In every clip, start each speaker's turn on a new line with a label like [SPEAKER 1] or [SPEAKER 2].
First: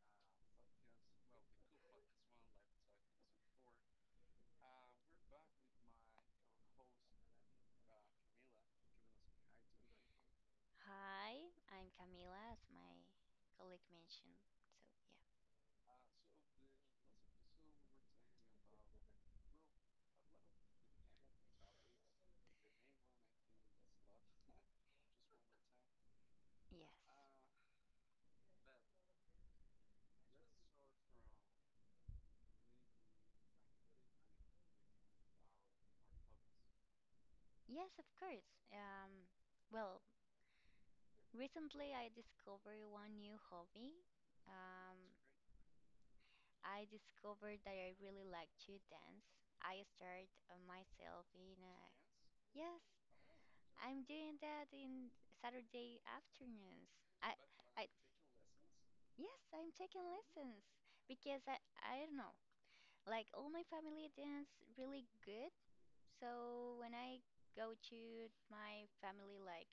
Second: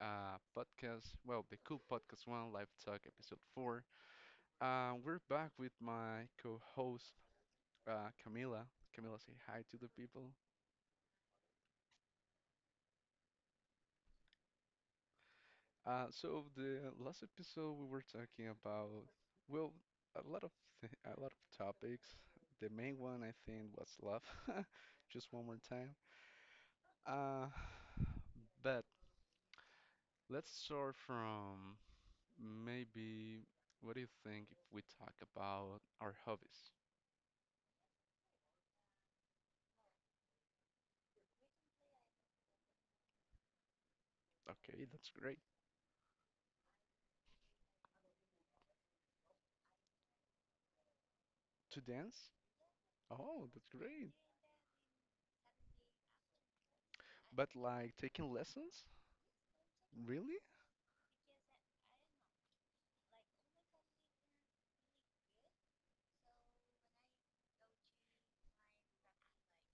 [SPEAKER 1] podcast. Well, the cool podcast one, Live Talk episode four. We're back with my co host, Camila. Camila, say hi to the people.
[SPEAKER 2] Hi, I'm Camila, as my colleague mentioned.
[SPEAKER 1] The last episode, we were talking about, well, a lot of th a lot of topics. The main one, I think, was love. Just one more time.
[SPEAKER 2] So, yeah,
[SPEAKER 1] Uh,
[SPEAKER 2] yes.
[SPEAKER 1] but let's start from. Maybe, what do you think if we talk about our hobbies?
[SPEAKER 2] Yes, of course. Well, recently I discovered one new hobby.
[SPEAKER 1] Okay,
[SPEAKER 2] Um,
[SPEAKER 1] that's great.
[SPEAKER 2] I discovered that I really like to dance. I started myself in a.
[SPEAKER 1] To dance?
[SPEAKER 2] Yes,
[SPEAKER 1] Oh, that's
[SPEAKER 2] I'm
[SPEAKER 1] great.
[SPEAKER 2] doing that in Saturday afternoons. I,
[SPEAKER 1] But
[SPEAKER 2] I,
[SPEAKER 1] like taking lessons?
[SPEAKER 2] yes, I'm taking
[SPEAKER 1] Really?
[SPEAKER 2] lessons because I don't know. Like all my family dance really good. So when I go to my family, like,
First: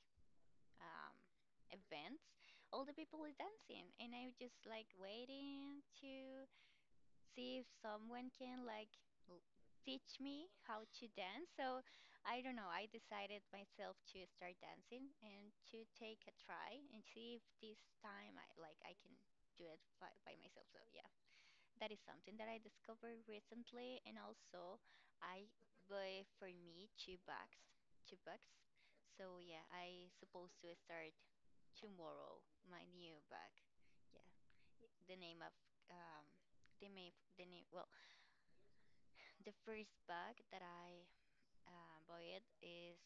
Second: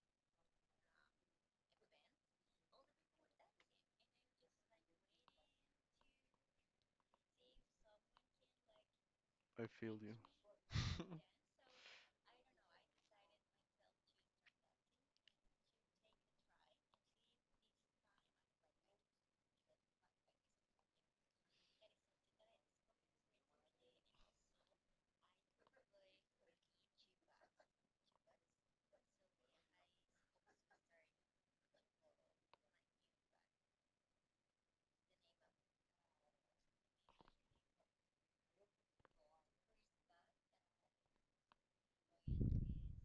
[SPEAKER 2] um, events, all the people is dancing, and I'm just like waiting to see if someone can, like, l-
[SPEAKER 1] I feel you.
[SPEAKER 2] teach me how to dance. So I don't know. I decided myself to start dancing and to take a try and see if this time, I like, I can do it by myself. So yeah. That is something that I discovered recently, and also I buy for me two bags, two bucks. So yeah, I supposed to start tomorrow my new bag. Yeah, the name of um the name well, the first bag that I bought is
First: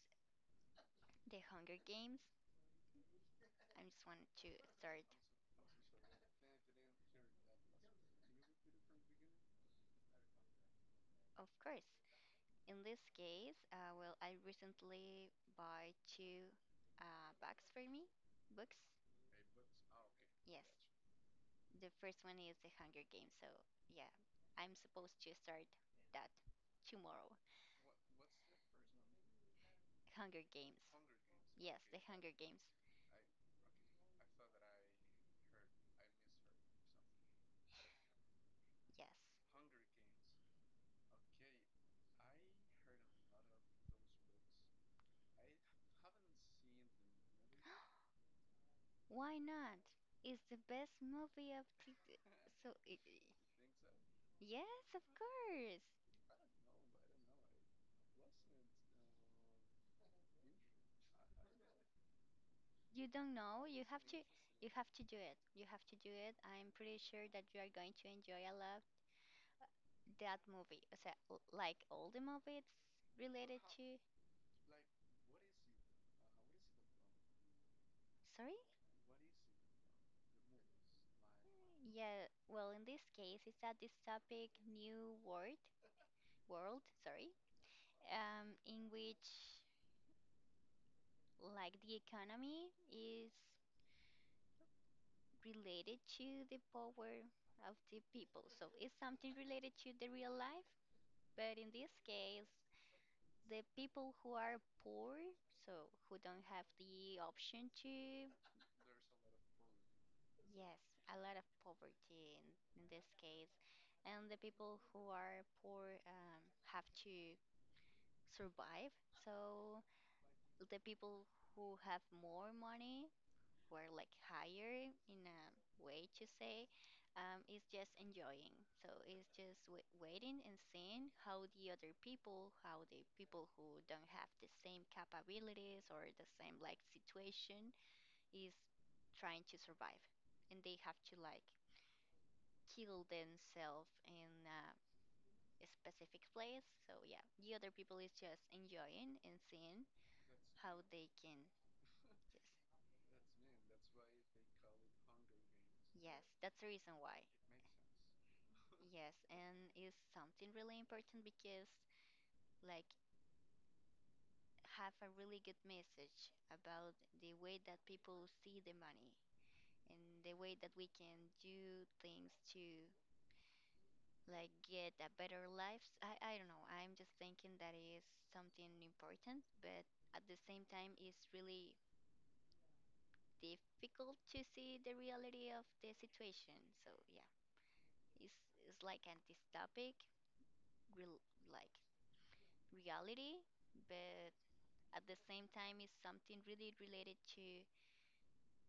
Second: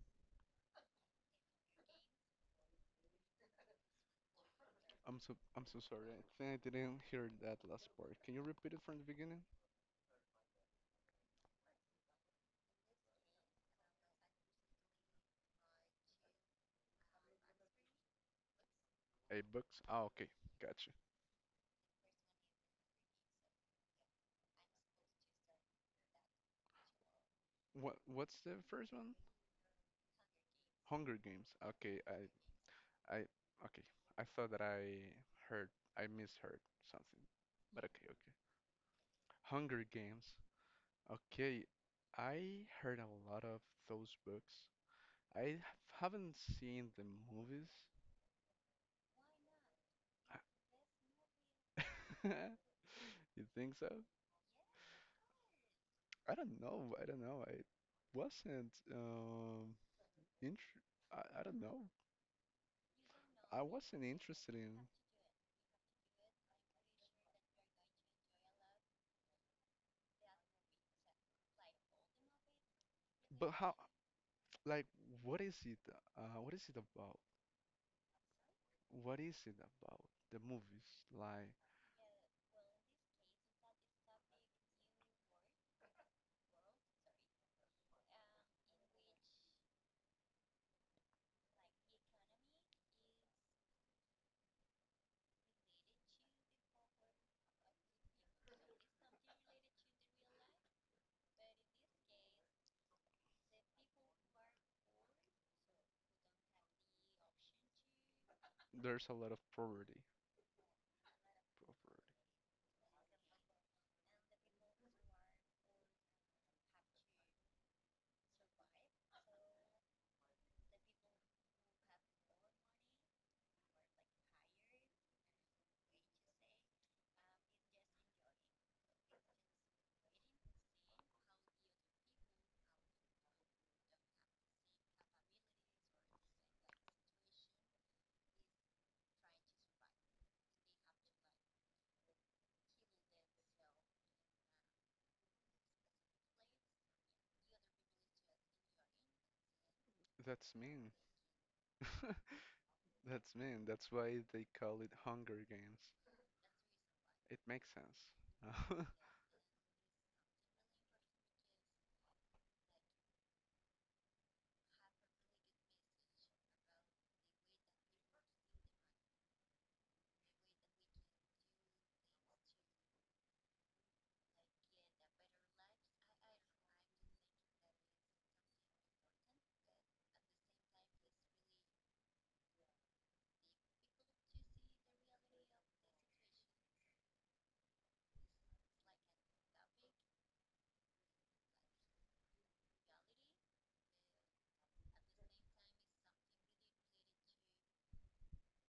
[SPEAKER 2] The Hunger Games. I just want to start,
[SPEAKER 1] I'm so sorry. I think I didn't hear that last part. Can you repeat it from the beginning?
[SPEAKER 2] of course. In this case, well, I recently buy two books for me. Books,
[SPEAKER 1] A books? Ah, okay,
[SPEAKER 2] yes.
[SPEAKER 1] gotcha.
[SPEAKER 2] The first one is The Hunger Games, so yeah, I'm supposed to start that tomorrow.
[SPEAKER 1] What's the first one?
[SPEAKER 2] Hunger Games.
[SPEAKER 1] Hunger Games.
[SPEAKER 2] Yes, The
[SPEAKER 1] Okay, I
[SPEAKER 2] Hunger Games.
[SPEAKER 1] I okay. I thought that I heard I misheard something, but okay, okay.
[SPEAKER 2] Yes.
[SPEAKER 1] Hunger Games. Okay, I heard a lot of those books. I h- haven't seen the movies.
[SPEAKER 2] Why not?
[SPEAKER 1] I-
[SPEAKER 2] It's the best movie of the. So, it,
[SPEAKER 1] You think so?
[SPEAKER 2] yes, of course.
[SPEAKER 1] I don't know. I wasn't inter I don't know.
[SPEAKER 2] You don't
[SPEAKER 1] I
[SPEAKER 2] know.
[SPEAKER 1] wasn't interested
[SPEAKER 2] You
[SPEAKER 1] in.
[SPEAKER 2] have to do it. You have to do it. I'm pretty sure that you are going to enjoy a lot that movie. O sea, like all the movies
[SPEAKER 1] But
[SPEAKER 2] related
[SPEAKER 1] how
[SPEAKER 2] to.
[SPEAKER 1] like what is it what is it about?
[SPEAKER 2] Sorry?
[SPEAKER 1] What is it about the movies? Like
[SPEAKER 2] Yeah, well, in this case, it's at this topic, new world, sorry, in which, like, the economy is related to the power of the people. So it's something related to the real life, but in this case, the people who are poor, so who don't have the option to,
[SPEAKER 1] there's a lot of poverty.
[SPEAKER 2] yes, a lot of
[SPEAKER 1] Poverty.
[SPEAKER 2] poverty in, this case, and the people who are poor, have to survive. So the people who have more money were, like, higher in a way to say, it's just enjoying. So it's just waiting and seeing how the other people how the people who don't have the same capabilities or the same, like, situation is trying to survive, and they have to, like, kill themselves in a specific place. So yeah, the other people is just enjoying and seeing
[SPEAKER 1] That's
[SPEAKER 2] how
[SPEAKER 1] mean.
[SPEAKER 2] they can.
[SPEAKER 1] That's mean. That's
[SPEAKER 2] Yes.
[SPEAKER 1] why they
[SPEAKER 2] Yes,
[SPEAKER 1] call it Hunger Games.
[SPEAKER 2] that's the reason why.
[SPEAKER 1] It makes sense. Uh,
[SPEAKER 2] Yes, and it's something really important because, like, have a really good message about the way that people see the money and the way that we can do things to, like, get a better life. I don't know. I'm just thinking that is something important, but at the same time, it's really difficult to see the reality of the situation. So, yeah. It's, it's like a dystopic, real, like, reality, but at the same time, it's something really related to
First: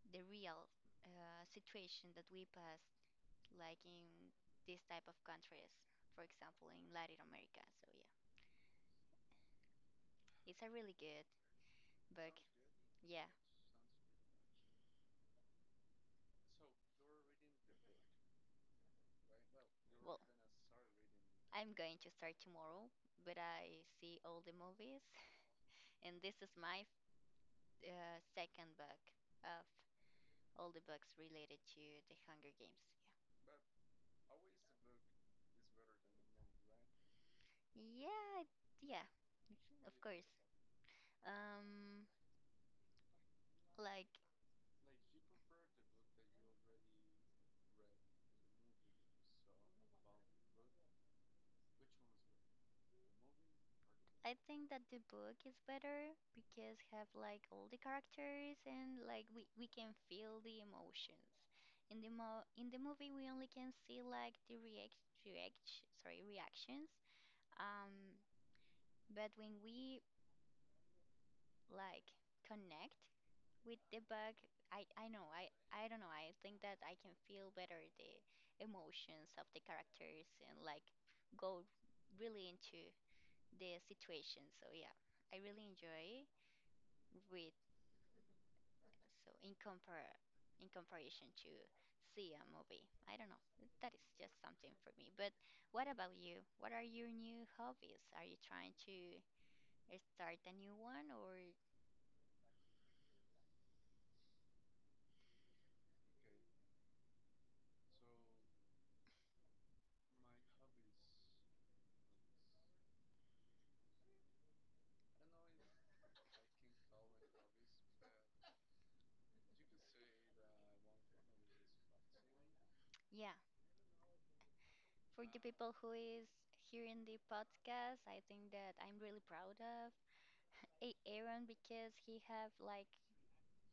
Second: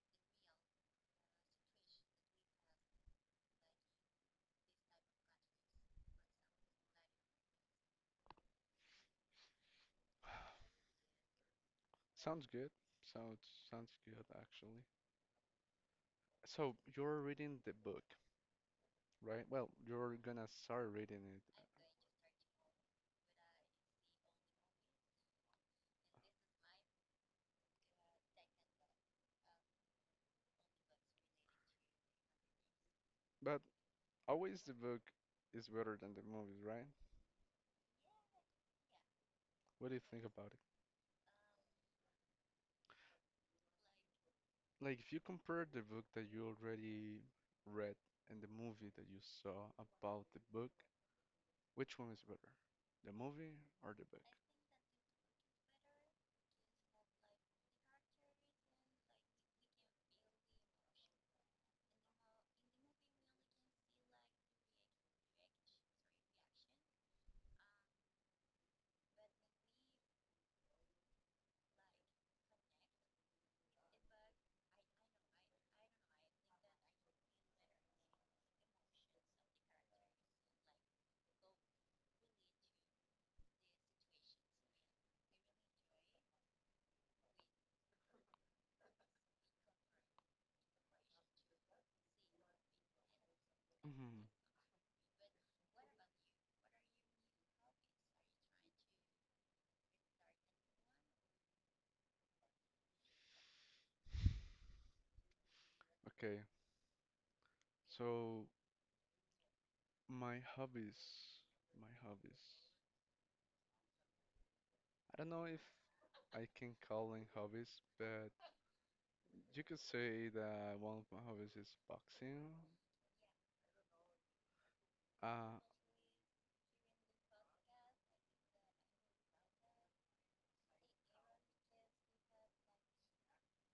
[SPEAKER 2] the real situation that we pass, like, in this type of countries, for example, in Latin America. So yeah, it's a really good book.
[SPEAKER 1] Sounds good.
[SPEAKER 2] Yeah.
[SPEAKER 1] Sounds sounds good actually. So you're reading the book, right? Well, you're
[SPEAKER 2] Well,
[SPEAKER 1] gonna start reading it,
[SPEAKER 2] I'm going to start tomorrow, but I see all the movies, and this is my second book of all the books related to the Hunger Games.
[SPEAKER 1] but always the book is better than the movies, right?
[SPEAKER 2] Yeah, yeah, yeah,
[SPEAKER 1] What do
[SPEAKER 2] of
[SPEAKER 1] you think
[SPEAKER 2] course.
[SPEAKER 1] about it?
[SPEAKER 2] Um, like
[SPEAKER 1] Like if you compare the book that you already read and the movie that you saw about the book, which one is better? The movie or the book?
[SPEAKER 2] I think that the book is better because have like all the characters, and like we can feel the emotions. In the movie we only can see like the reactions. Um, but when we, like, connect with the bug, I know. I don't know. I think that I can feel better the emotions of the characters and, like, go really into the situation. So yeah, I really enjoy with. So in comparison to see a movie, I don't know, that is
[SPEAKER 1] Mhm.
[SPEAKER 2] just something for me, but what about you? What are your new hobbies? Are you trying to start a new one, or
[SPEAKER 1] Okay. So my hobbies, my hobbies. I don't know if I can call them hobbies, but you could say that one of my hobbies is boxing.
[SPEAKER 2] yeah. For the
[SPEAKER 1] Uh,
[SPEAKER 2] people who is here in the podcast, I think that I'm really proud of Aaron because he have like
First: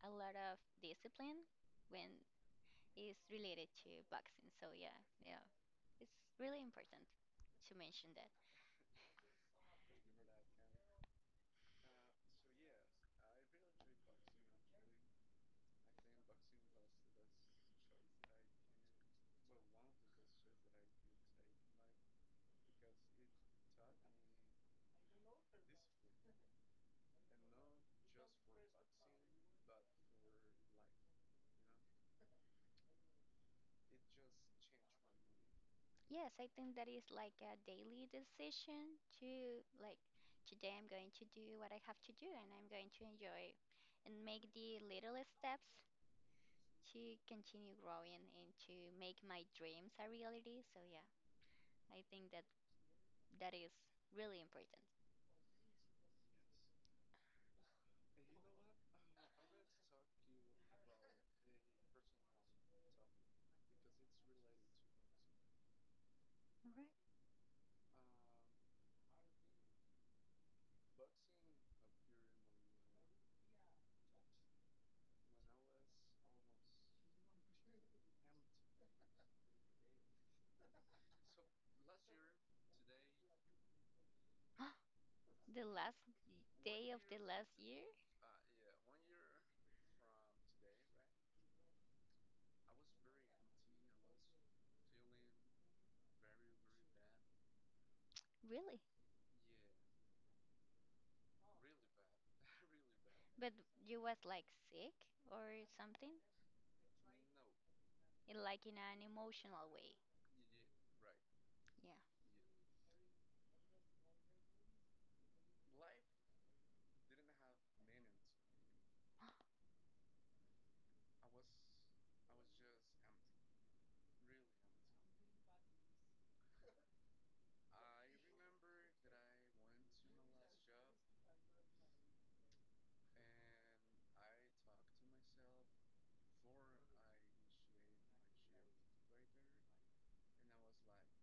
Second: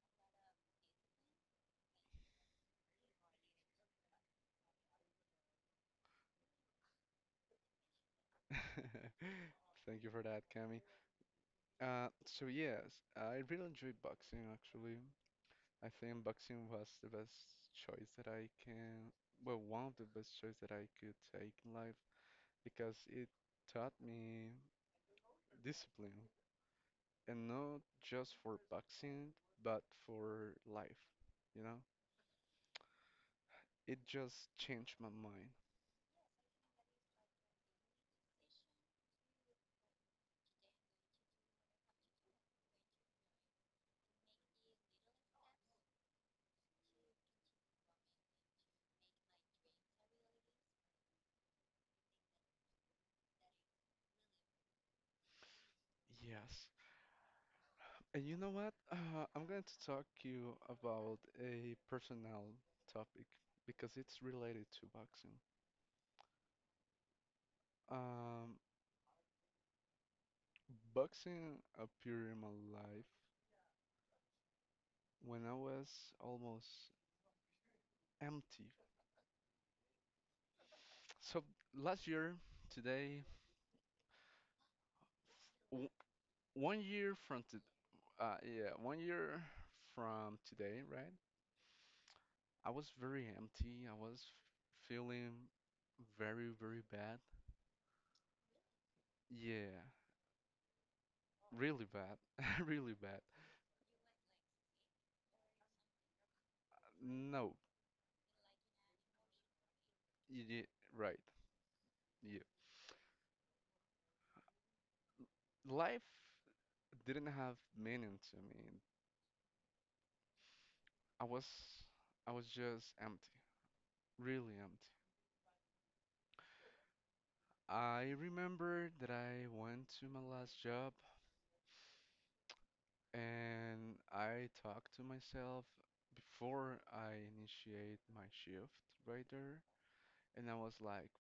[SPEAKER 2] a lot of discipline when it's related to boxing. So yeah, yeah, it's really important to mention that.
[SPEAKER 1] thank you for that, Cami. So yes, I really enjoy boxing actually. I think boxing was the best choice that I can, well, one of the best choice that I could take in life because it taught me discipline and not just for boxing, but for life, you know? It just changed my mind.
[SPEAKER 2] Yes, I think that is like a daily decision to, like, today I'm going to do what I have to do, and I'm going to enjoy and make the little steps to continue growing and to make my dreams a reality. So yeah, I think that that is really important.
[SPEAKER 1] Yes. And you know what? I'm going to talk to you about a personal topic because it's related to boxing.
[SPEAKER 2] All
[SPEAKER 1] Um, Boxing appeared in my life when I was almost empty. So last year, today,
[SPEAKER 2] right. The
[SPEAKER 1] w
[SPEAKER 2] last
[SPEAKER 1] one
[SPEAKER 2] day of
[SPEAKER 1] year
[SPEAKER 2] the
[SPEAKER 1] from
[SPEAKER 2] last
[SPEAKER 1] to
[SPEAKER 2] year?
[SPEAKER 1] yeah, 1 year from today, right? I was very empty. I was feeling very, very bad.
[SPEAKER 2] Really?
[SPEAKER 1] Yeah. Really bad. Really bad.
[SPEAKER 2] But you was like sick or something?
[SPEAKER 1] No,
[SPEAKER 2] In an emotional way.
[SPEAKER 1] you did right.
[SPEAKER 2] Yeah.
[SPEAKER 1] You. Life didn't have meaning to me. I was I was just empty. Really empty. I remember that I went to my last job and I talked to myself before I initiate my shift right there. And I was like,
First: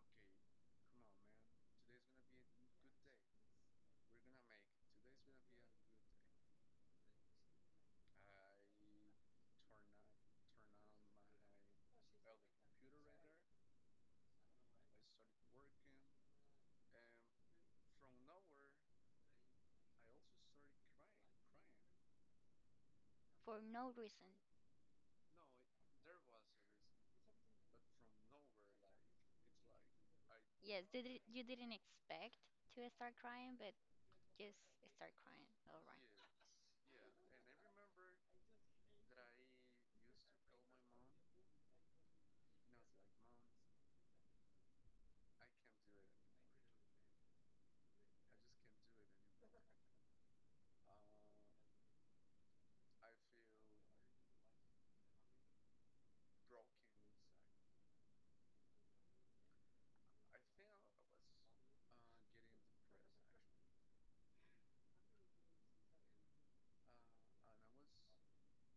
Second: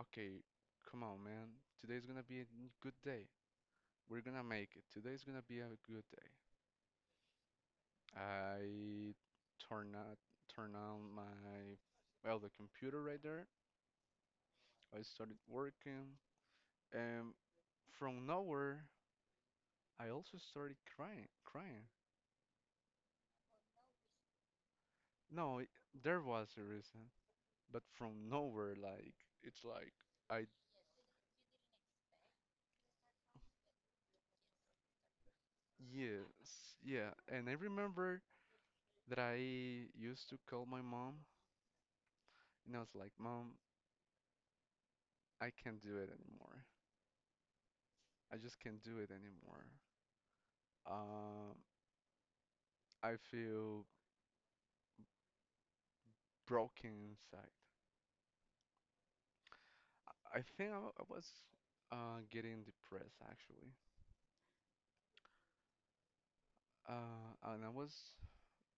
[SPEAKER 1] okay, come on, man. Today's gonna be a good day. We're gonna make it. Today's gonna be a good day. I turn on turn on my well the computer right there. I started working, and from nowhere I also started crying, crying.
[SPEAKER 2] For no reason.
[SPEAKER 1] No, it, there was a reason, but from nowhere, like it's like I
[SPEAKER 2] Yes, you didn't expect to start crying, but just start crying. All right.
[SPEAKER 1] yes
[SPEAKER 2] Yes.
[SPEAKER 1] yeah. And I remember that I used to call my mom, and I was like, Mom, I can't do it anymore. I just can't do it anymore. Um, I feel broken inside. I was getting depressed actually, and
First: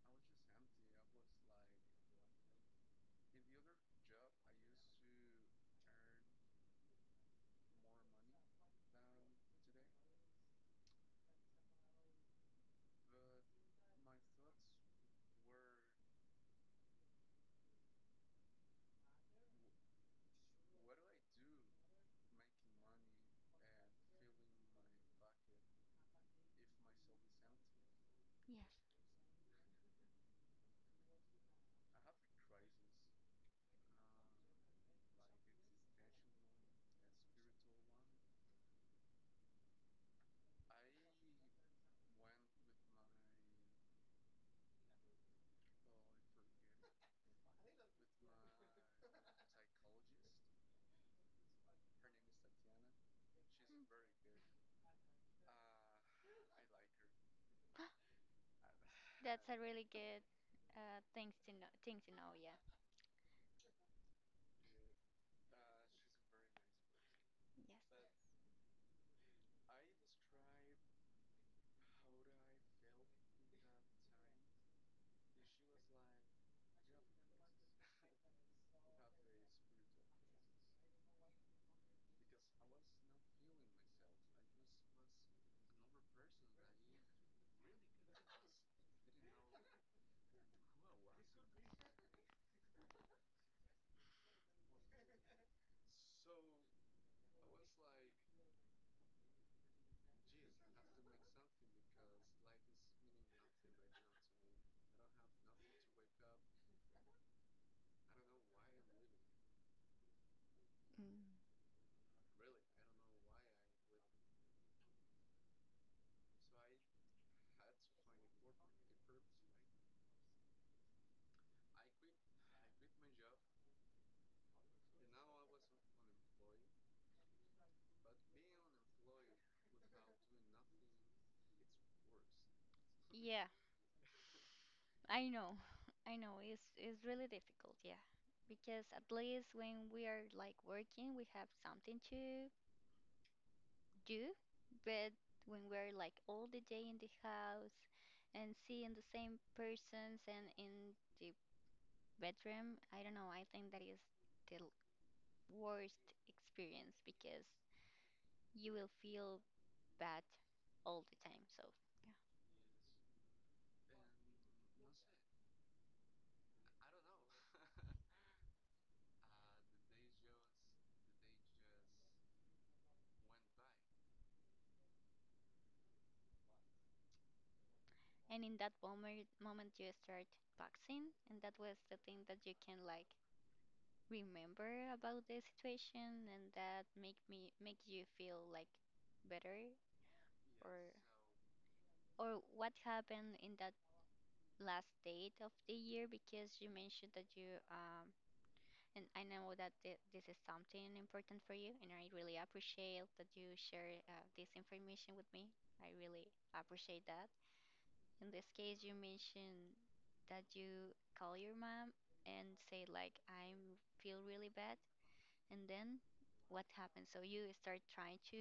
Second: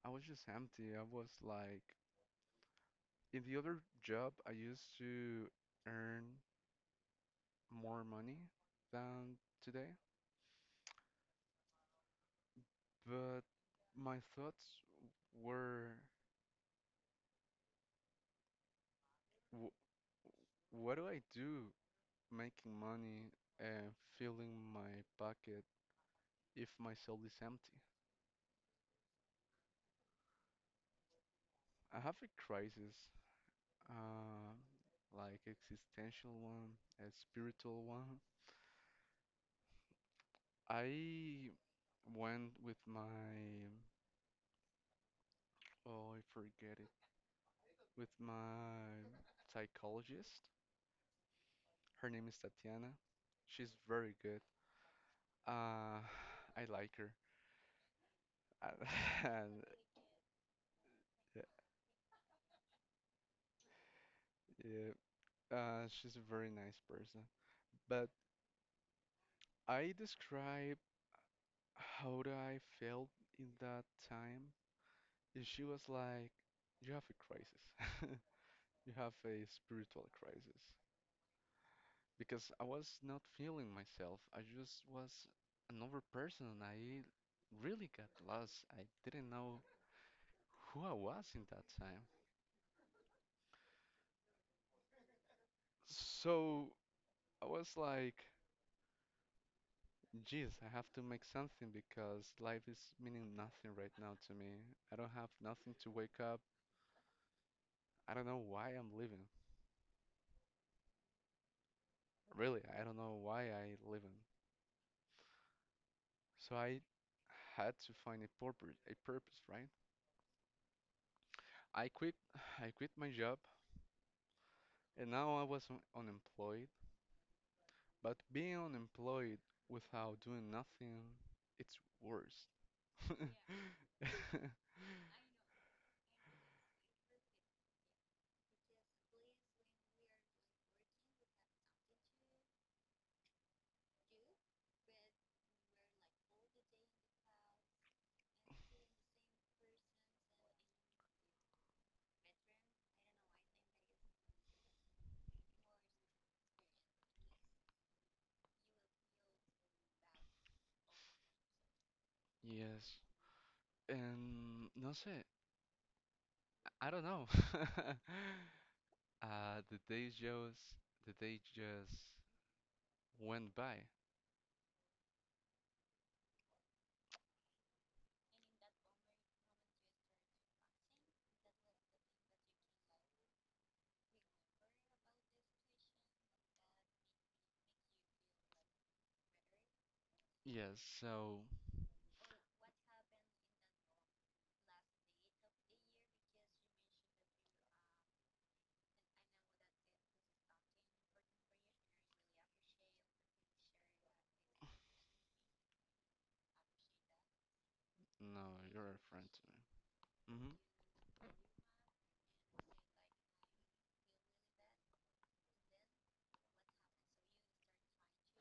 [SPEAKER 1] I was just empty. I was like, in the other job, I used to earn more money than today, but my thoughts were, w what do I do making money and filling my pocket if my soul is empty?
[SPEAKER 2] Mm.
[SPEAKER 1] I have a crisis uh, like existential one, a spiritual one. I went with my, oh, I forget it, with my psychologist. Her name is Tatiana. She's very good. Uh, I like her.
[SPEAKER 2] That's a
[SPEAKER 1] And
[SPEAKER 2] really good thing to know. Thing to know. Yeah.
[SPEAKER 1] yeah, she's a very nice person. But
[SPEAKER 2] Yes.
[SPEAKER 1] I describe how do I felt in that time. And she was like, "You have a crisis." You have a spiritual crisis because I was not feeling myself. I just was another person. I really got lost. I didn't know who I was in that time. So I was like, geez, I have to make something because life is meaning nothing right now to me. I don't have nothing to wake up. I don't know why I'm living.
[SPEAKER 2] Mm.
[SPEAKER 1] Really, I don't know why I living. So I had to find a purpose, right? I quit I quit my job. And now I was unemployed, but being unemployed without doing nothing, it's worse.
[SPEAKER 2] Yeah,
[SPEAKER 1] Yeah.
[SPEAKER 2] I know. I know it's really difficult, yeah. Because at least when we are, like, working, we have something to do, but when we're, like, all the day in the house and seeing the same persons and in the bedroom, I don't know, I think that is the worst experience because you will feel bad all the time. So, yeah.
[SPEAKER 1] Yes. And no sé, I don't know. Uh, the days just the day just went by.
[SPEAKER 2] And in that moment you start boxing, and that was the thing that you can, like, remember about the situation, and that make you feel like better,
[SPEAKER 1] Yes,
[SPEAKER 2] or
[SPEAKER 1] so
[SPEAKER 2] or what happened in that last date of the year? Because you mentioned that you, and I know that this is something important for you, and I really appreciate that you share this information with me. I really appreciate that. In this
[SPEAKER 1] no,
[SPEAKER 2] case, you
[SPEAKER 1] you're a friend to me.
[SPEAKER 2] mentioned
[SPEAKER 1] Hmm
[SPEAKER 2] that you call your mom and say, like, "I feel really bad," and then what happens? So you start trying to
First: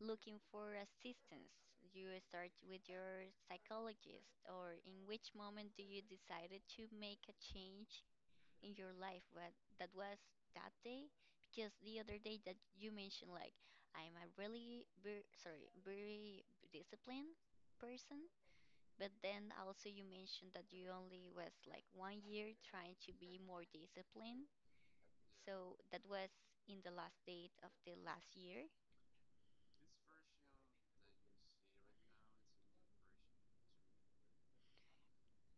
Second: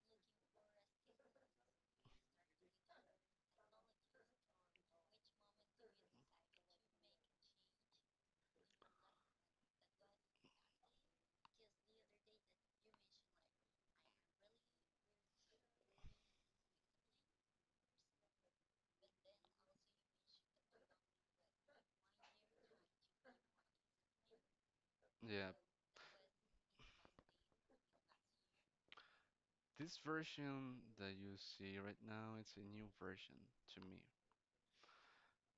[SPEAKER 2] looking for assistance. You start with your psychologist, or in which moment do you decided to make a change in your life? What that was that day? Because the other day that you mentioned, like, I'm a really very, sorry, very disciplined person, but then also you mentioned that you only was like one year trying to be more disciplined.
[SPEAKER 1] Yeah,
[SPEAKER 2] So that was in the last date of the last year.
[SPEAKER 1] this version that you see right now, it's a new version to me.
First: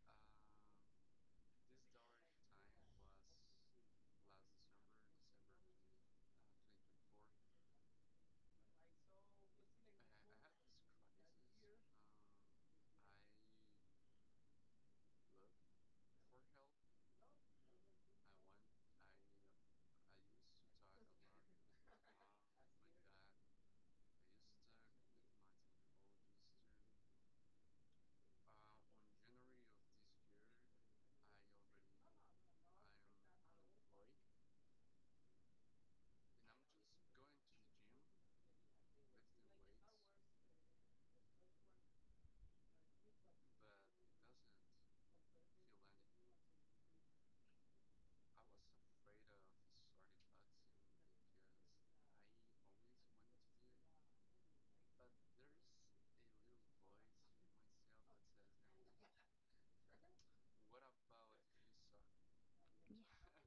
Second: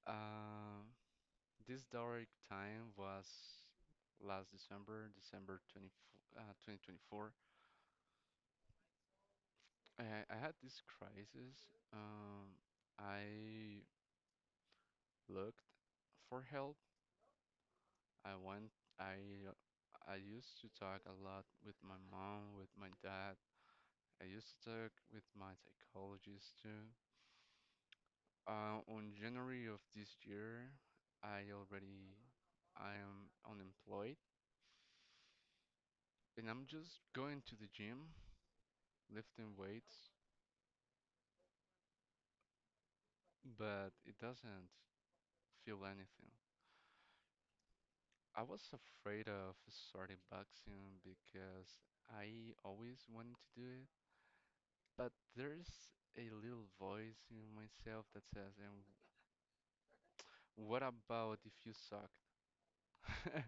[SPEAKER 1] Uh, This dark time was last December, December 24, 2024. I, I had this crisis. Um, I looked for help. I went. I I used to talk a lot with my mom, with my dad. I used to talk with my psychologist too. On January of this year, I already I am unemployed, and I'm just going to the gym, lifting weights, but it doesn't feel anything. I was afraid of starting boxing because I always wanted to do it, but there's a little voice in myself that says, "And what about if you suck?
[SPEAKER 2] Ye-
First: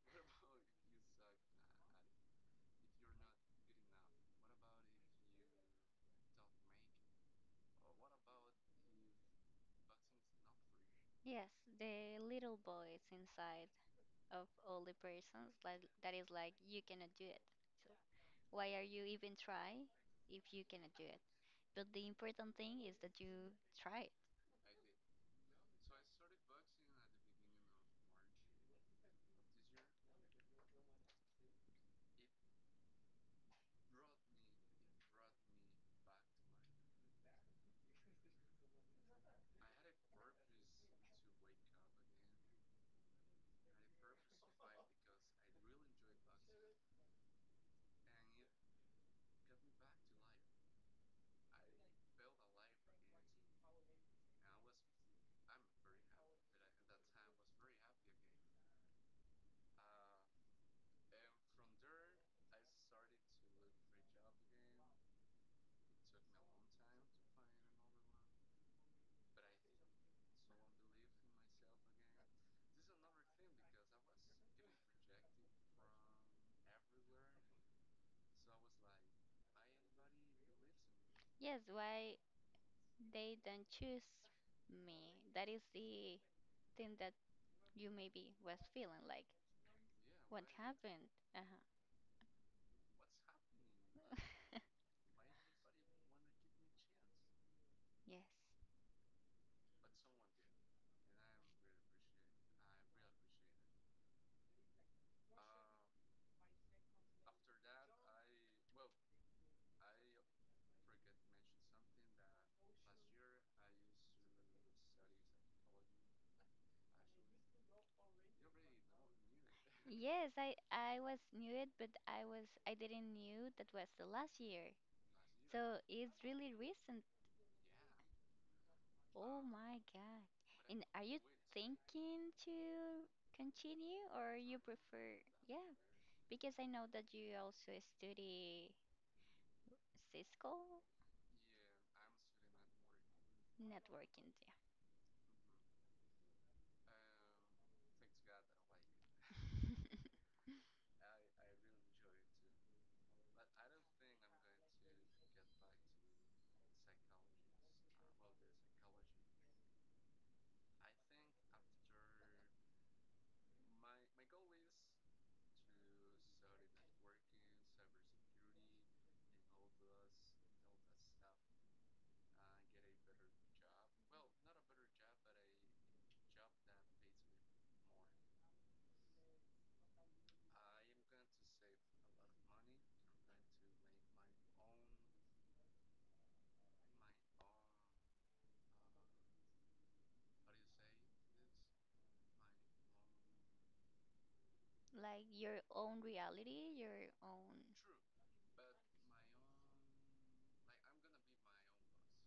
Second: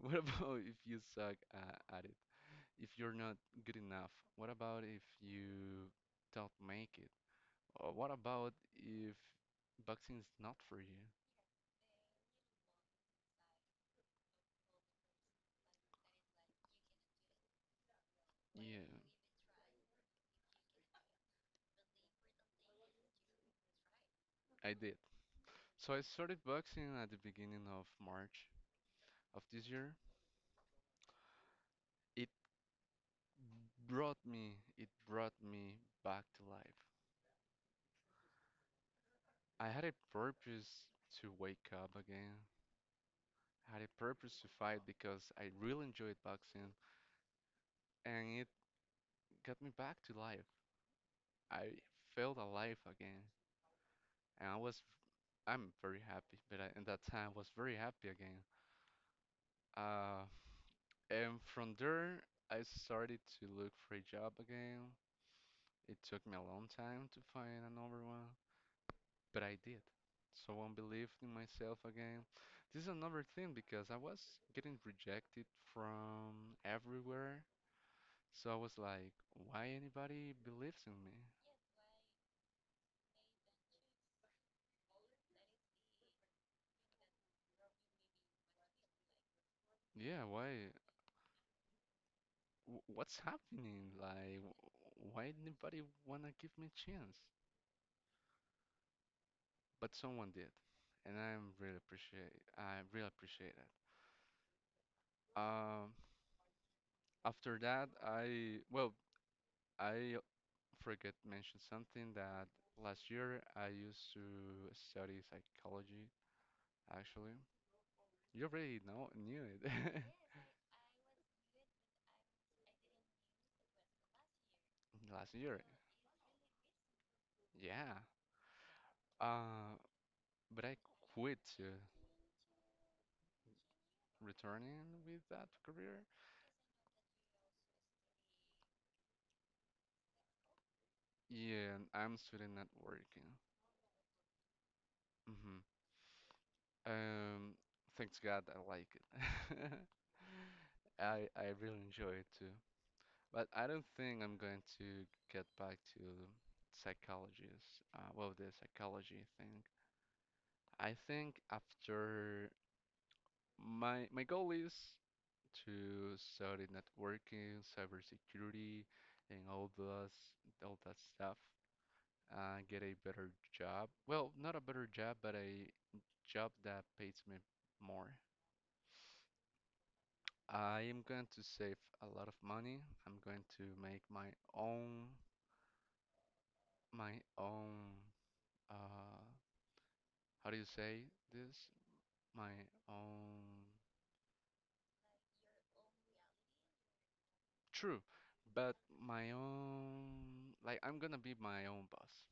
[SPEAKER 1] What about if you suck at it? If you're not good enough? What about if you don't make it? Or what about if boxing is not for you?"
[SPEAKER 2] Yes, the little voice inside of all the persons like that is like you cannot do it. So why
[SPEAKER 1] Yeah,
[SPEAKER 2] are you even try if you cannot do it? But the important thing is that you try it.
[SPEAKER 1] I did. So I started boxing at the beginning of March of this year. It it brought me back to life. I had a purpose to wake up again. I had a purpose to fight because I really enjoyed boxing and it got me back to life. I felt alive again and I'm very happy, but I, at that time I was very happy again. Uh, and from there I started to look for a job again. It took me a long time to find another one, but I did. Someone believed in myself again. This is another thing because I was getting rejected from everywhere. So I was like, why anybody believes in me?
[SPEAKER 2] Yes, why they don't choose me? That is the thing that you maybe was feeling like,
[SPEAKER 1] Yeah,
[SPEAKER 2] what
[SPEAKER 1] why?
[SPEAKER 2] happened? Uh-huh.
[SPEAKER 1] What's happening? Like, why anybody wanna give me a chance?
[SPEAKER 2] Yes.
[SPEAKER 1] But someone did, and I'm really appreciate. I really appreciate it. Um, After that, I well, I forget mention something that last year I used to study psychology, actually. You already know knew it
[SPEAKER 2] Yes, I was knew it, but I didn't knew that was the last year.
[SPEAKER 1] last year.
[SPEAKER 2] So it's really recent.
[SPEAKER 1] Yeah.
[SPEAKER 2] Oh
[SPEAKER 1] Uh,
[SPEAKER 2] my God.
[SPEAKER 1] but I
[SPEAKER 2] And are you
[SPEAKER 1] quit
[SPEAKER 2] thinking to continue or you
[SPEAKER 1] returning
[SPEAKER 2] prefer?
[SPEAKER 1] with that
[SPEAKER 2] Yeah,
[SPEAKER 1] career.
[SPEAKER 2] because I know that you also study Cisco
[SPEAKER 1] Yeah, and I'm still not working.
[SPEAKER 2] networking.
[SPEAKER 1] Hmm Um, Thanks God I like it.
[SPEAKER 2] Yeah.
[SPEAKER 1] I really enjoy it too. But I don't think I'm going to get back to psychologists. Well, the psychology thing. I think after my goal is to study networking, cybersecurity, and all that stuff, get a better job. Well, not a better job, but a job that pays me more. I am going to save a lot of money. I'm going to make my own uh how do you say this? My own
[SPEAKER 2] Like your own reality, your own.
[SPEAKER 1] true, but my own like I'm gonna be my own boss.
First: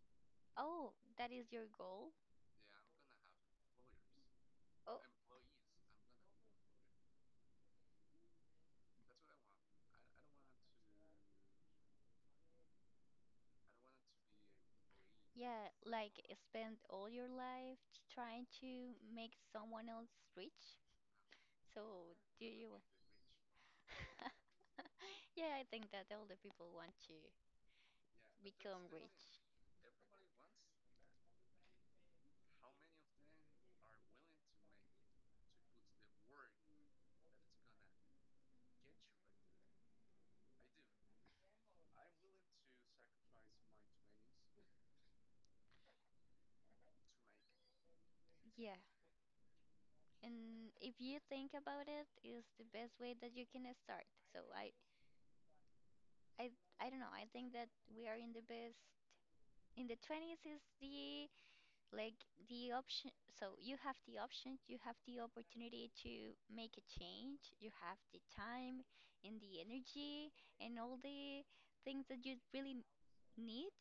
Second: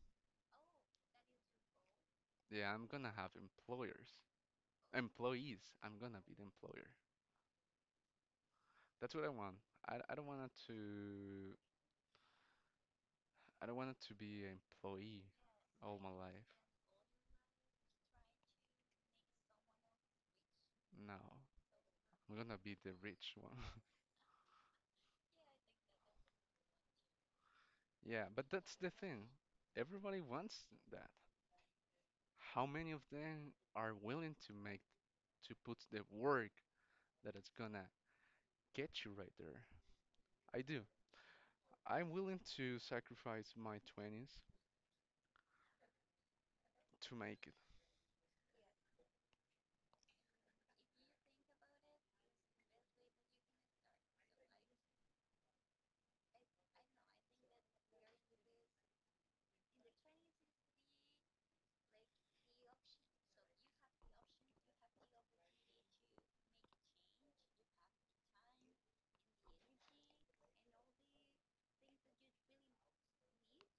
[SPEAKER 2] Oh, that is your goal?
[SPEAKER 1] Yeah, I'm gonna have employers,
[SPEAKER 2] Oh,
[SPEAKER 1] employees. I'm gonna be the employer. That's what I want. I, I don't want it to I don't want it to be an employee
[SPEAKER 2] yeah,
[SPEAKER 1] all my
[SPEAKER 2] like
[SPEAKER 1] life.
[SPEAKER 2] spend all your life trying to make someone else rich.
[SPEAKER 1] No,
[SPEAKER 2] So,
[SPEAKER 1] I'm
[SPEAKER 2] do
[SPEAKER 1] gonna be the rich one.
[SPEAKER 2] you. Be Yeah, I think that all the people want to. Yeah,
[SPEAKER 1] Yeah, but that's
[SPEAKER 2] become
[SPEAKER 1] the thing.
[SPEAKER 2] rich.
[SPEAKER 1] Everybody wants that. How many of them are willing to put the work that it's gonna get you right there. I do. I'm willing to sacrifice my 20s to make it.
[SPEAKER 2] Yeah. And if you think about it, is the best way that you can start. So I I don't know. I think that we are in the best. In the 20s is like the option. So you have the option, you have the opportunity to make a change. You have the time and the energy and all the things that you really need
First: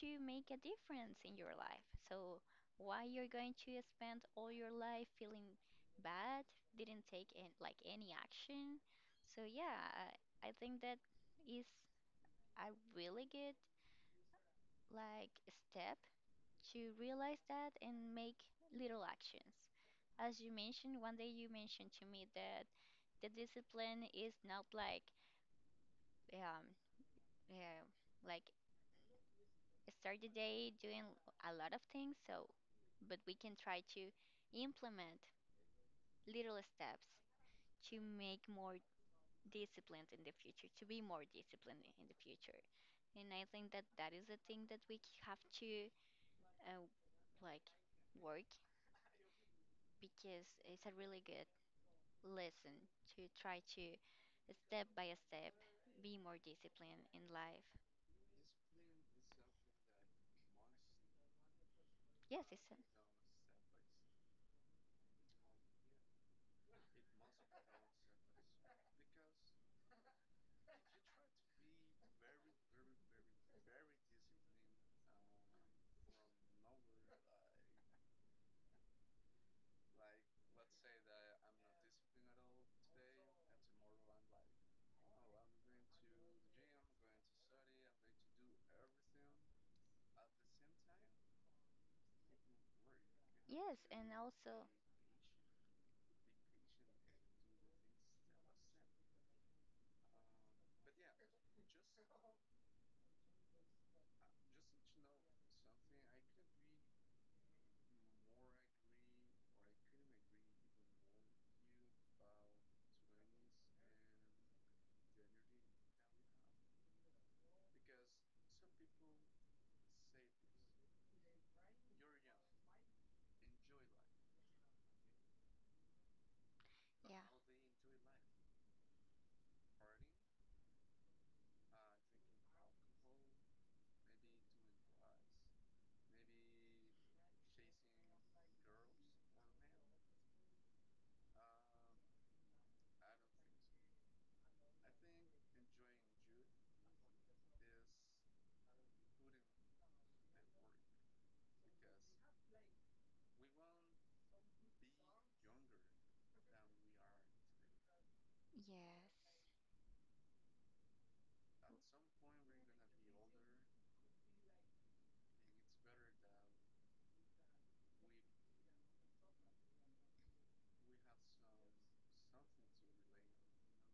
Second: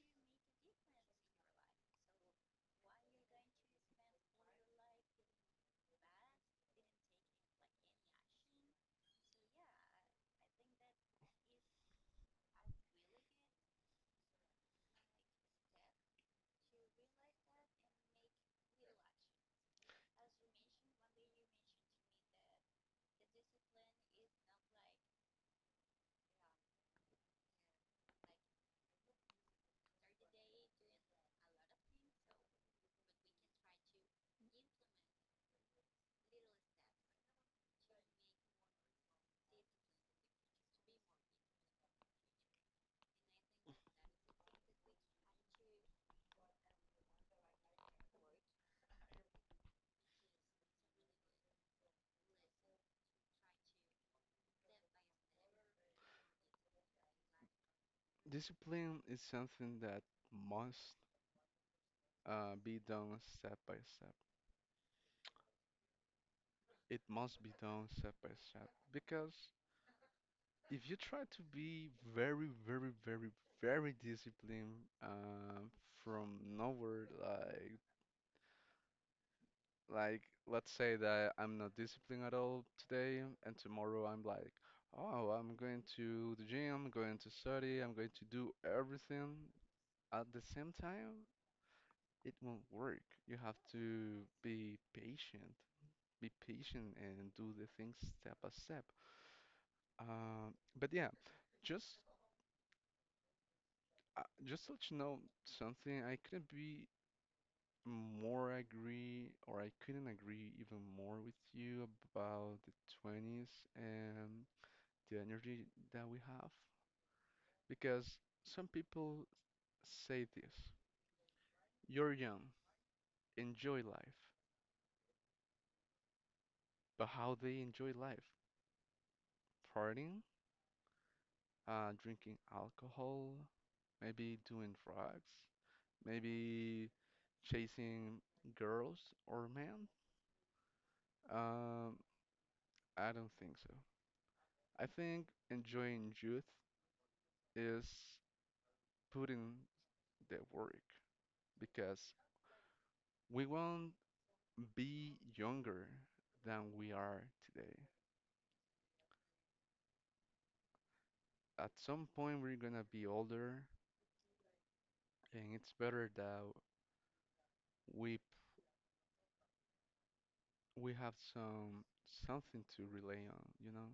[SPEAKER 2] to make a difference in your life. So why you're going to spend all your life feeling bad, didn't take an, like, any action. So yeah, I think that is a really good, like, step to realize that and make little actions. As you mentioned, one day you mentioned to me that the discipline is not um uh, like start the day doing a lot of things. So, but we can try to implement little steps to make more disciplined in the future, to be more disciplined in the future. And I think that that is the thing that we have to, uh, like, work because it's a really good lesson to try to step by step be more disciplined in life.
[SPEAKER 1] Discipline is something that must
[SPEAKER 2] Yes, it's a,
[SPEAKER 1] be done step by step. It must be done step by step because if you try to be very, very, very, very disciplined from nowhere, like, let's say that I'm not disciplined at all today, and tomorrow I'm like, oh, I'm going to the gym, I'm going to study, I'm going to do everything at the same time, it won't work. You have
[SPEAKER 2] yes, and
[SPEAKER 1] to
[SPEAKER 2] also
[SPEAKER 1] be patient and do the things step by step. But yeah, just Just to let you know something. I couldn't be. More agree, or I couldn't agree even more with you about the 20s and the energy that we have. Because some people say this, you're young, enjoy life. But
[SPEAKER 2] yeah,
[SPEAKER 1] how they enjoy life? Partying, drinking alcohol, maybe doing drugs, maybe chasing girls or men? Um, I don't think so. I think enjoying youth is put in the work because we won't be younger than we are today.
[SPEAKER 2] yes,
[SPEAKER 1] At some point, we're gonna be older, and it's better that we we have something to rely on, you know?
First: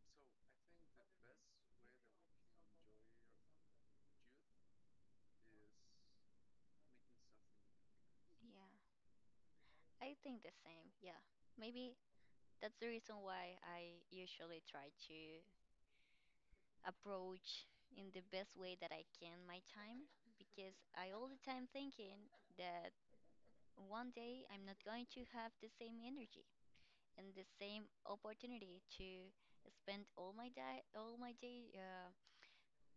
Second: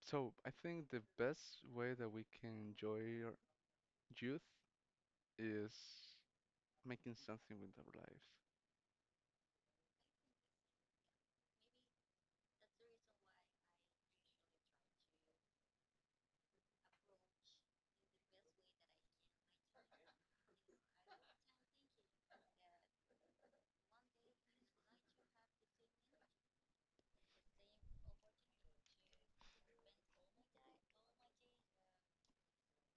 [SPEAKER 1] So I think the best way that we can enjoy our youth is making something with our lives,
[SPEAKER 2] yeah. I think the same. Yeah, maybe that's the reason why I usually try to approach in the best way that I can my time because I all the time thinking that one day I'm not going to have the same energy and the same opportunity to spend all my day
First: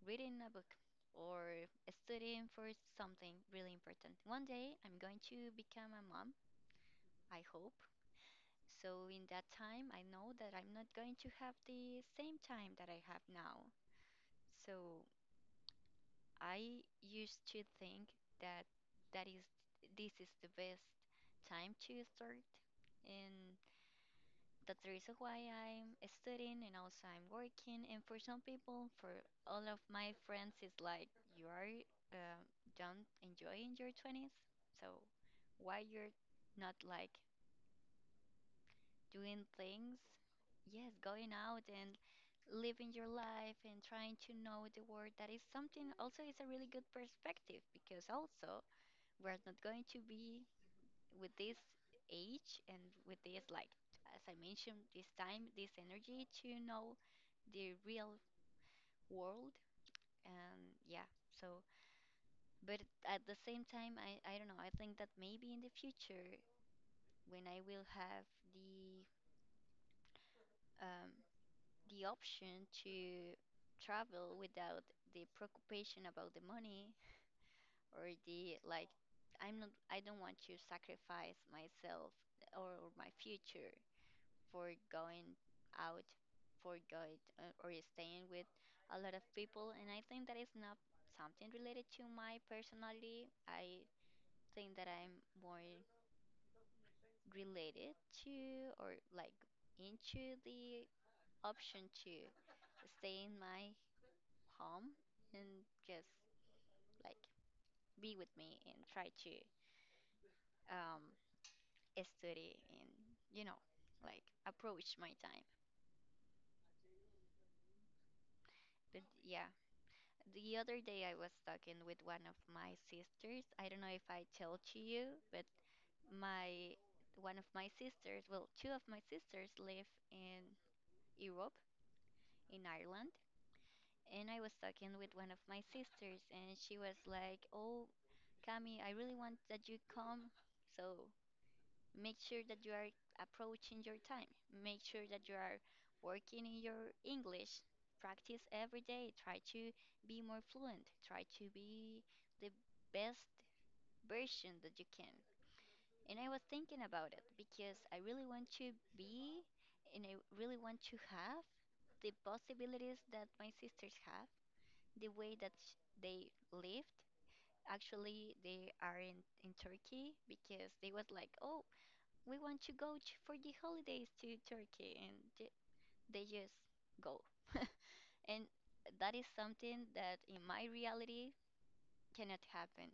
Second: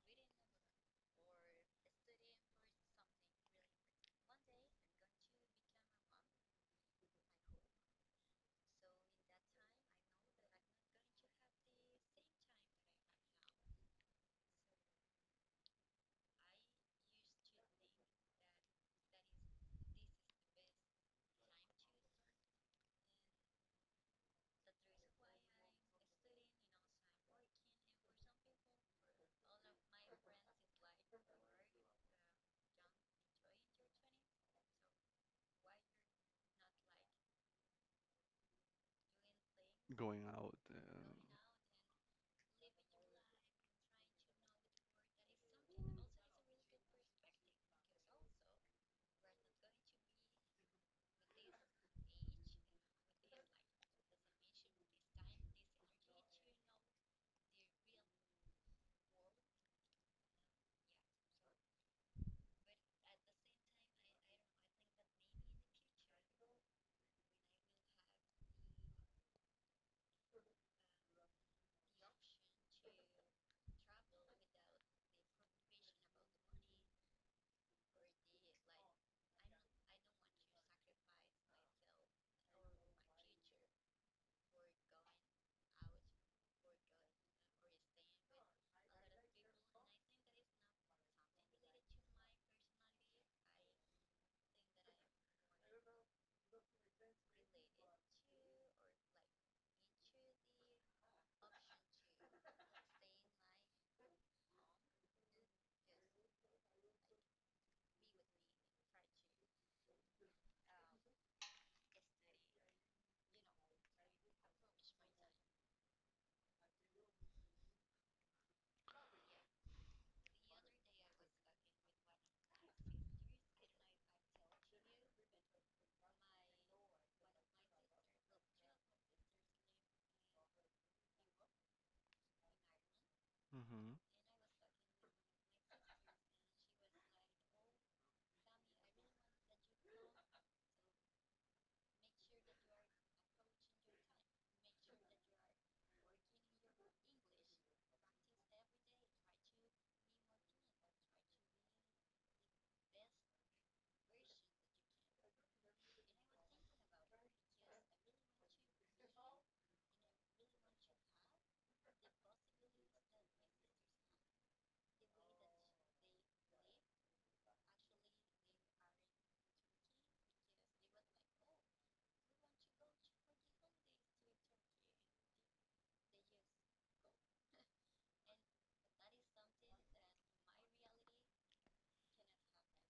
[SPEAKER 2] reading a book or studying for something really important. One day I'm going to become a mom, I hope. So in that time I know that I'm not going to have the same time that I have now. So I used to think that that is this is the best time to start and That's the reason why I'm studying and also I'm working. And for some people, for all of my friends, it's like you are uh, don't enjoying your 20s. So why you're not like doing things?
[SPEAKER 1] going out.
[SPEAKER 2] Yes, going out and living your life and trying to know the world. That is something also, it's a really good perspective because also we're not going to be with this age and with this, like, as I mentioned, this time, this energy to know the real world. And yeah, so, but at the same time, I don't know, I think that maybe in the future, when I will have the um the option to travel without the preoccupation about the money or the like, I don't want to sacrifice myself or my future for going out, for going or staying with a lot of people, and I think that is not something related to my personality. I think that I'm more related to, or like, into the option to stay in my home and just, like, be with me and try to um, study and you know like approach my time. But yeah, the other day I was talking with one of my sisters. I don't know if I told to you, but my one of my sisters, well, two of my sisters live in Europe, in Ireland,
[SPEAKER 1] Hmm
[SPEAKER 2] and I was talking with one of my sisters and she was like, "Oh, Cami, I really want that you come." So make sure that you are approaching your time. Make sure that you are working in your English. Practice every day. Try to be more fluent. Try to be the best version that you can. And I was thinking about it because I really want to be and I really want to have the possibilities that my sisters have, the way that they lived. Actually, they are in Turkey because they was like, oh, we want to go to, for the holidays to Turkey, and they just go. And that is something that in my reality cannot happen.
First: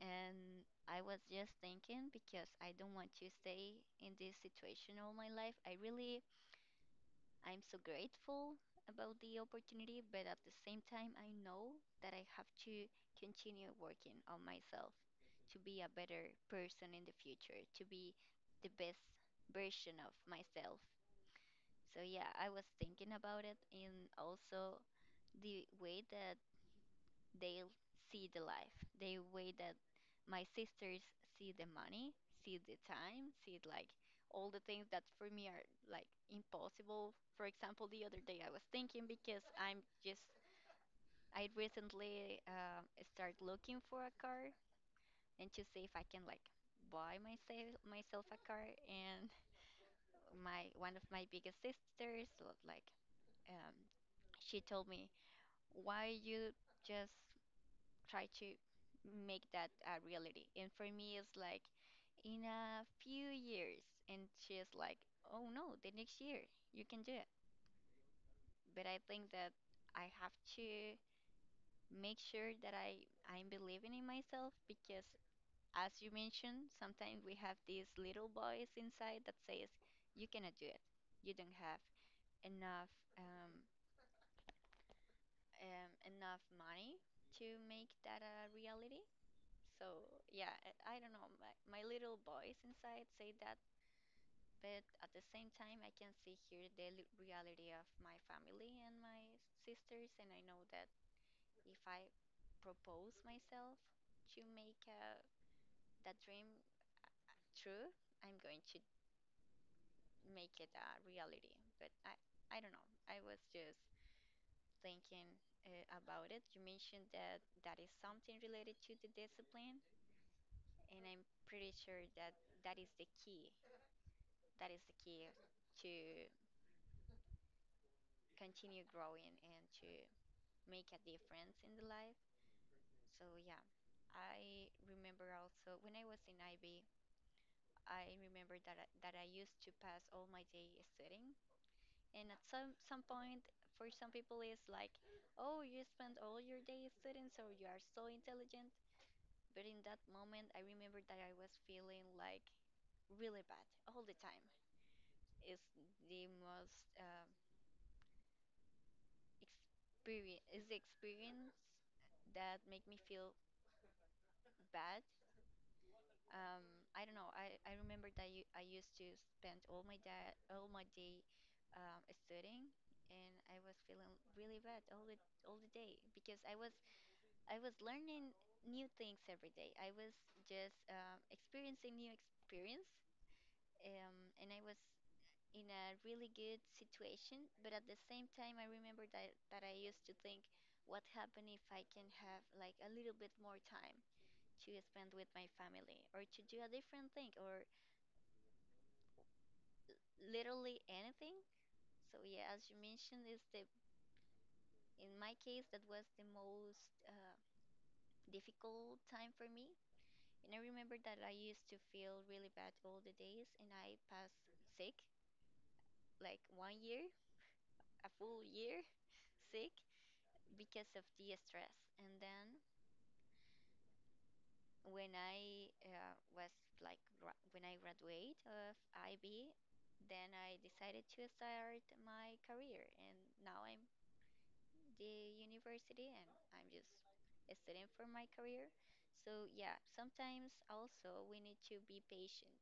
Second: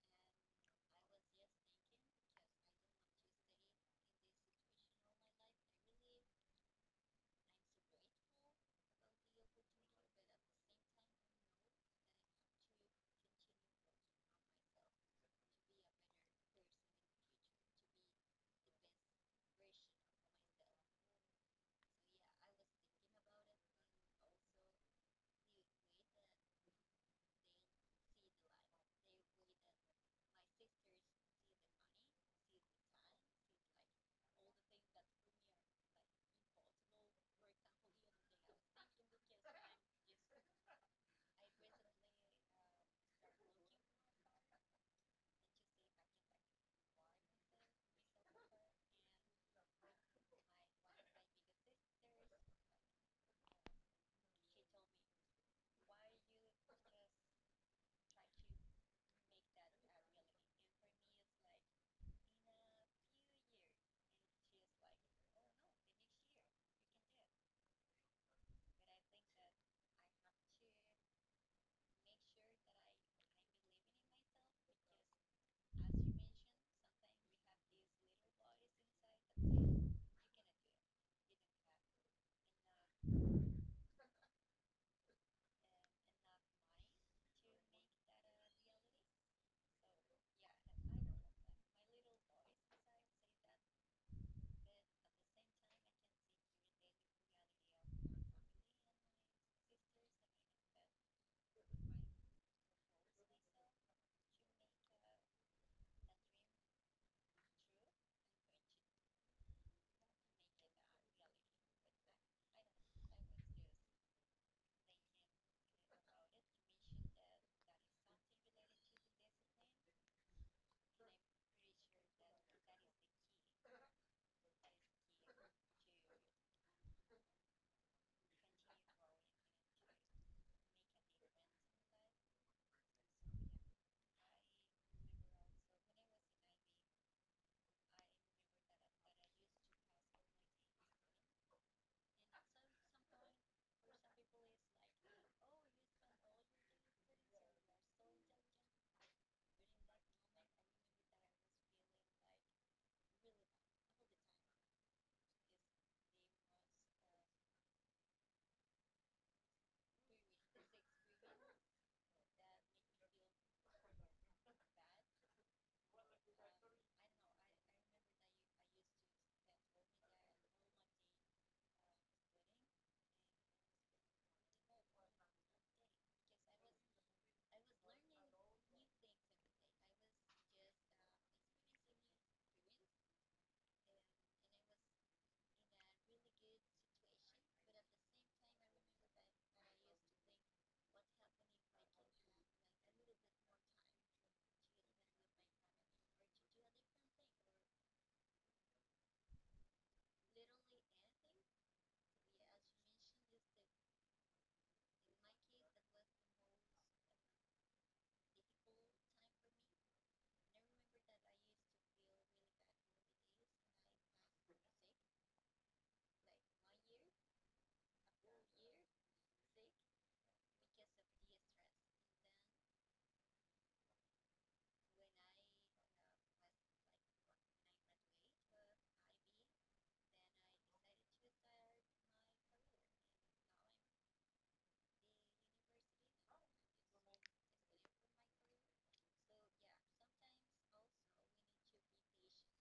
[SPEAKER 2] And I was just thinking because I don't want to stay in this situation all my life. I'm so grateful about the opportunity, but at the same time, I know that I have to continue working on myself to be a better person in the future, to be the best version of myself. So yeah, I was thinking about it, and also the way that they see the life, the way that my sisters see the money, see the time, see, like, all the things that for me are like impossible. For example, the other day I was thinking because I'm just, I recently start looking for a car and to see if I can, like, buy myself a car, and my one of my biggest sisters, like, um, she told me, why you just try to make that a reality? And for me, it's like in a few years. And she's like, oh no, the next year, you can do it. But I think that I have to make sure that I'm believing in myself because, as you mentioned, sometimes we have this little voice inside that says, you cannot do it. You don't have enough um, enough money to make that a reality. So yeah, I don't know. My little voice inside say that, but at the same time, I can see here the reality of my family and my sisters, and I know that if I propose myself to make that dream true, I'm going to make it a reality. But I don't know. I was just thinking about it. You mentioned that that is something related to the discipline, and I'm pretty sure that that is the key. That is the key to continue growing and to make a difference in the life. So yeah, I remember also when I was in IB, I remember that that I used to pass all my day studying. And at some point, for some people, it's like, oh, you spend all your day studying, so you are so intelligent. But in that moment, I remember that I was feeling like really bad all the time. is the most uh, is the experience that make me feel bad. Um, I don't know. I remember that I used to spend all my day studying, and I was feeling really bad all the day because I was learning new things every day. I was just experiencing new experience, and I was in a really good situation, but at the same time, I remember that, that I used to think, what happened if I can have like a little bit more time to spend with my family or to do a different thing or literally anything? So, yeah, as you mentioned, is the in my case, that was the most difficult time for me. And I remember that I used to feel really bad all the days, and I passed sick like one year, a full year sick, because of the stress. And then when I uh, was when I graduate of IB, then I decided to start my career. And now I'm the university and I'm just studying for my career. So yeah, sometimes also we need to be patient.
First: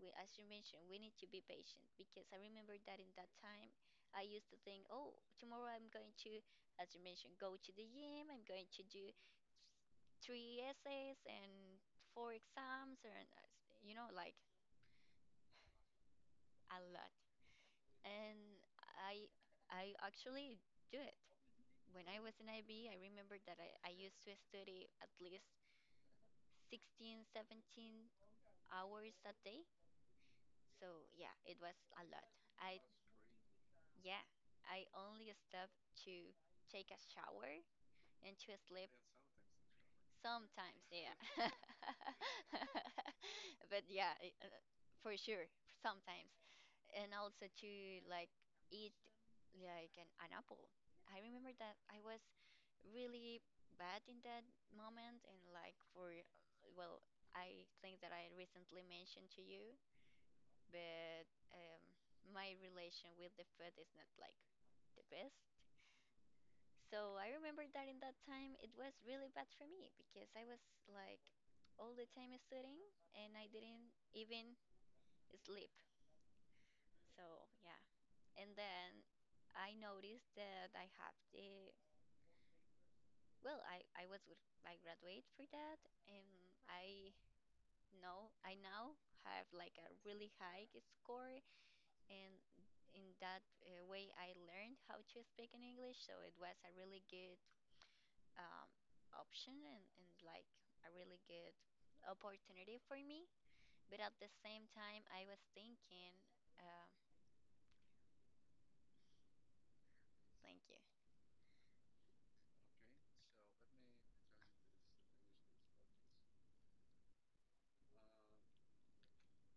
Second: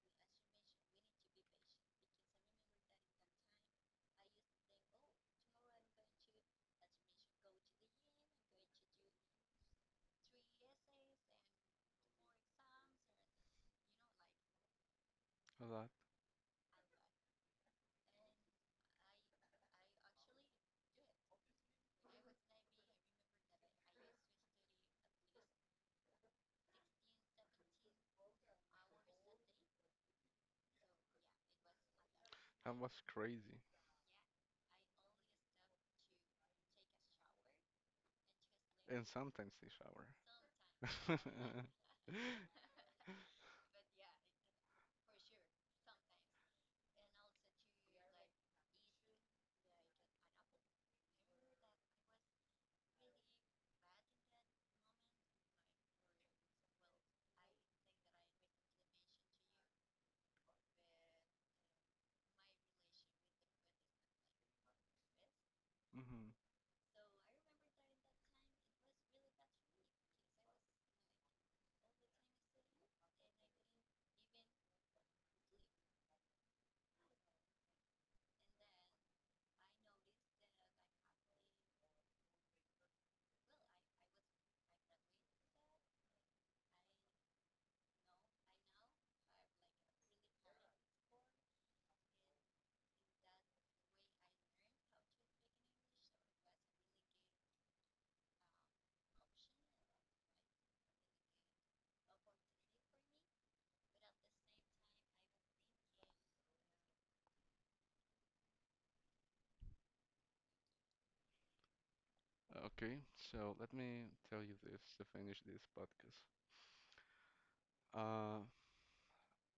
[SPEAKER 2] We, as you mentioned, we need to be patient because I remember that in that time I used to think, oh, tomorrow I'm going to, as you mentioned, go to the gym. I'm going to do three essays and four exams and like
[SPEAKER 1] a lot.
[SPEAKER 2] a lot, and i I actually do it. When I was in IB, I remember that I used to study at least 16, 17 hours a day. So yeah, it was a lot.
[SPEAKER 1] That
[SPEAKER 2] I
[SPEAKER 1] was crazy.
[SPEAKER 2] Yeah, I only stopped to take a shower into sleep.
[SPEAKER 1] And sometimes they
[SPEAKER 2] Sometimes,
[SPEAKER 1] shower.
[SPEAKER 2] yeah. But yeah, for sure, sometimes. And also to, like, eat like an apple. I remember that I was really bad in that moment, and like for, well, I think that I recently mentioned to you, but my relation with the food is not like the best.
[SPEAKER 1] Mhm.
[SPEAKER 2] So I remember that in that time it was really bad for me because I was, like, all the time studying and I didn't even sleep. So yeah. And then I noticed that I have the, well, I was I graduate for that, and I know I now have like a really high score, and in that way I learned how to speak in English, so it was a really good um, option, and, like, a really good opportunity for me. But at the same time, I was thinking, uh, thank you,
[SPEAKER 1] Okay, so let me tell you this to finish this podcast. Uh,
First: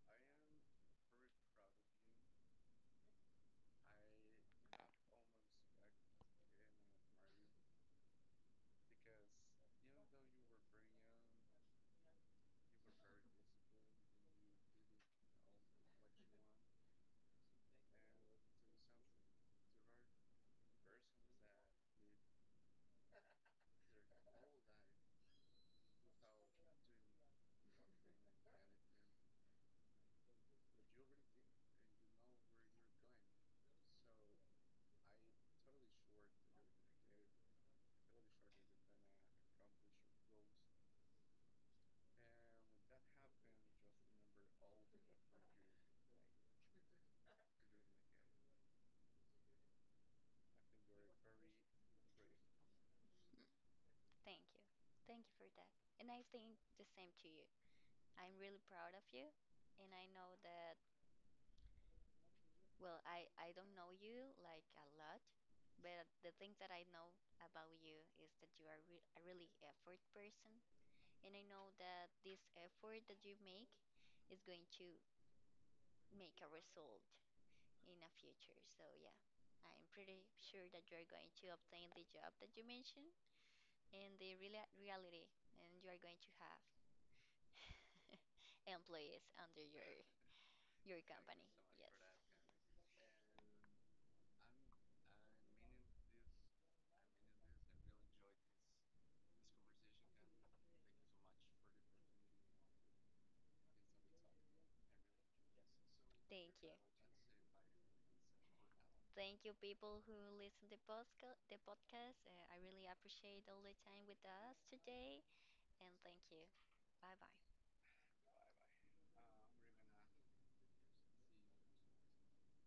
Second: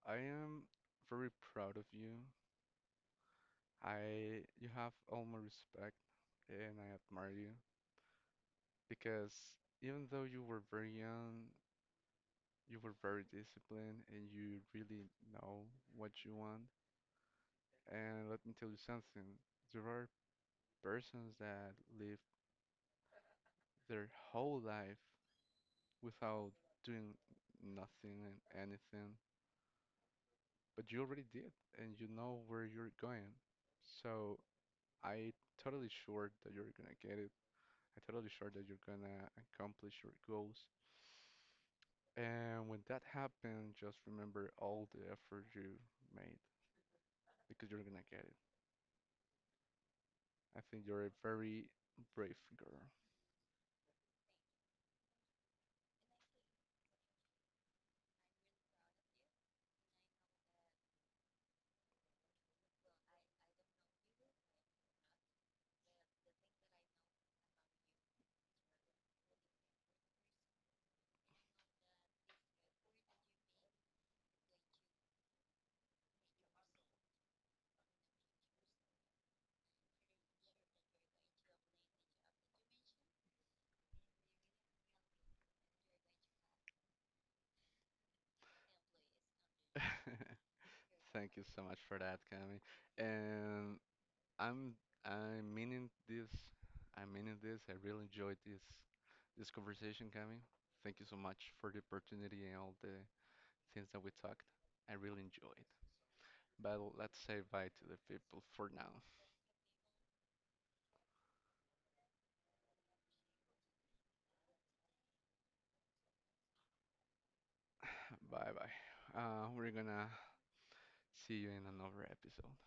[SPEAKER 1] I am very proud of you. I You have all my respect and I admire you because even though you were very young, you were very disciplined and you really know what you want. And let me tell you something. There are persons that live their whole life without doing nothing and anything, but you already did and you know where you're going. So I totally sure that you're gonna get it. I totally sure that you're gonna accomplish your goals. And when that happens, just remember all the effort you made because you're gonna get it. I think you're a very brave girl.
[SPEAKER 2] thank you, thank you for that. And I think the same to you. I'm really proud of you. And I know that, well, I don't know you like a lot, but the thing that I know about you is that you are a really effort person. And I know that this effort that you make is going to make a result in the future. So yeah, I'm pretty sure that you're going to obtain the job that you mentioned in the reality, and you are going to have employees under your
[SPEAKER 1] Thank you
[SPEAKER 2] company.
[SPEAKER 1] so much
[SPEAKER 2] Yes.
[SPEAKER 1] for that, Cami. And I'm I'm meaning this. I'm meaning this. I really enjoyed this conversation, Cami. Thank you so much for the opportunity and all the things that we talked. I really enjoyed.
[SPEAKER 2] Thank you.
[SPEAKER 1] But let's say bye to the people for now.
[SPEAKER 2] Thank you, people who listen to the podcast. I really appreciate all the time with us today, and thank you. Bye bye.
[SPEAKER 1] Bye bye. We're gonna see you in another episode.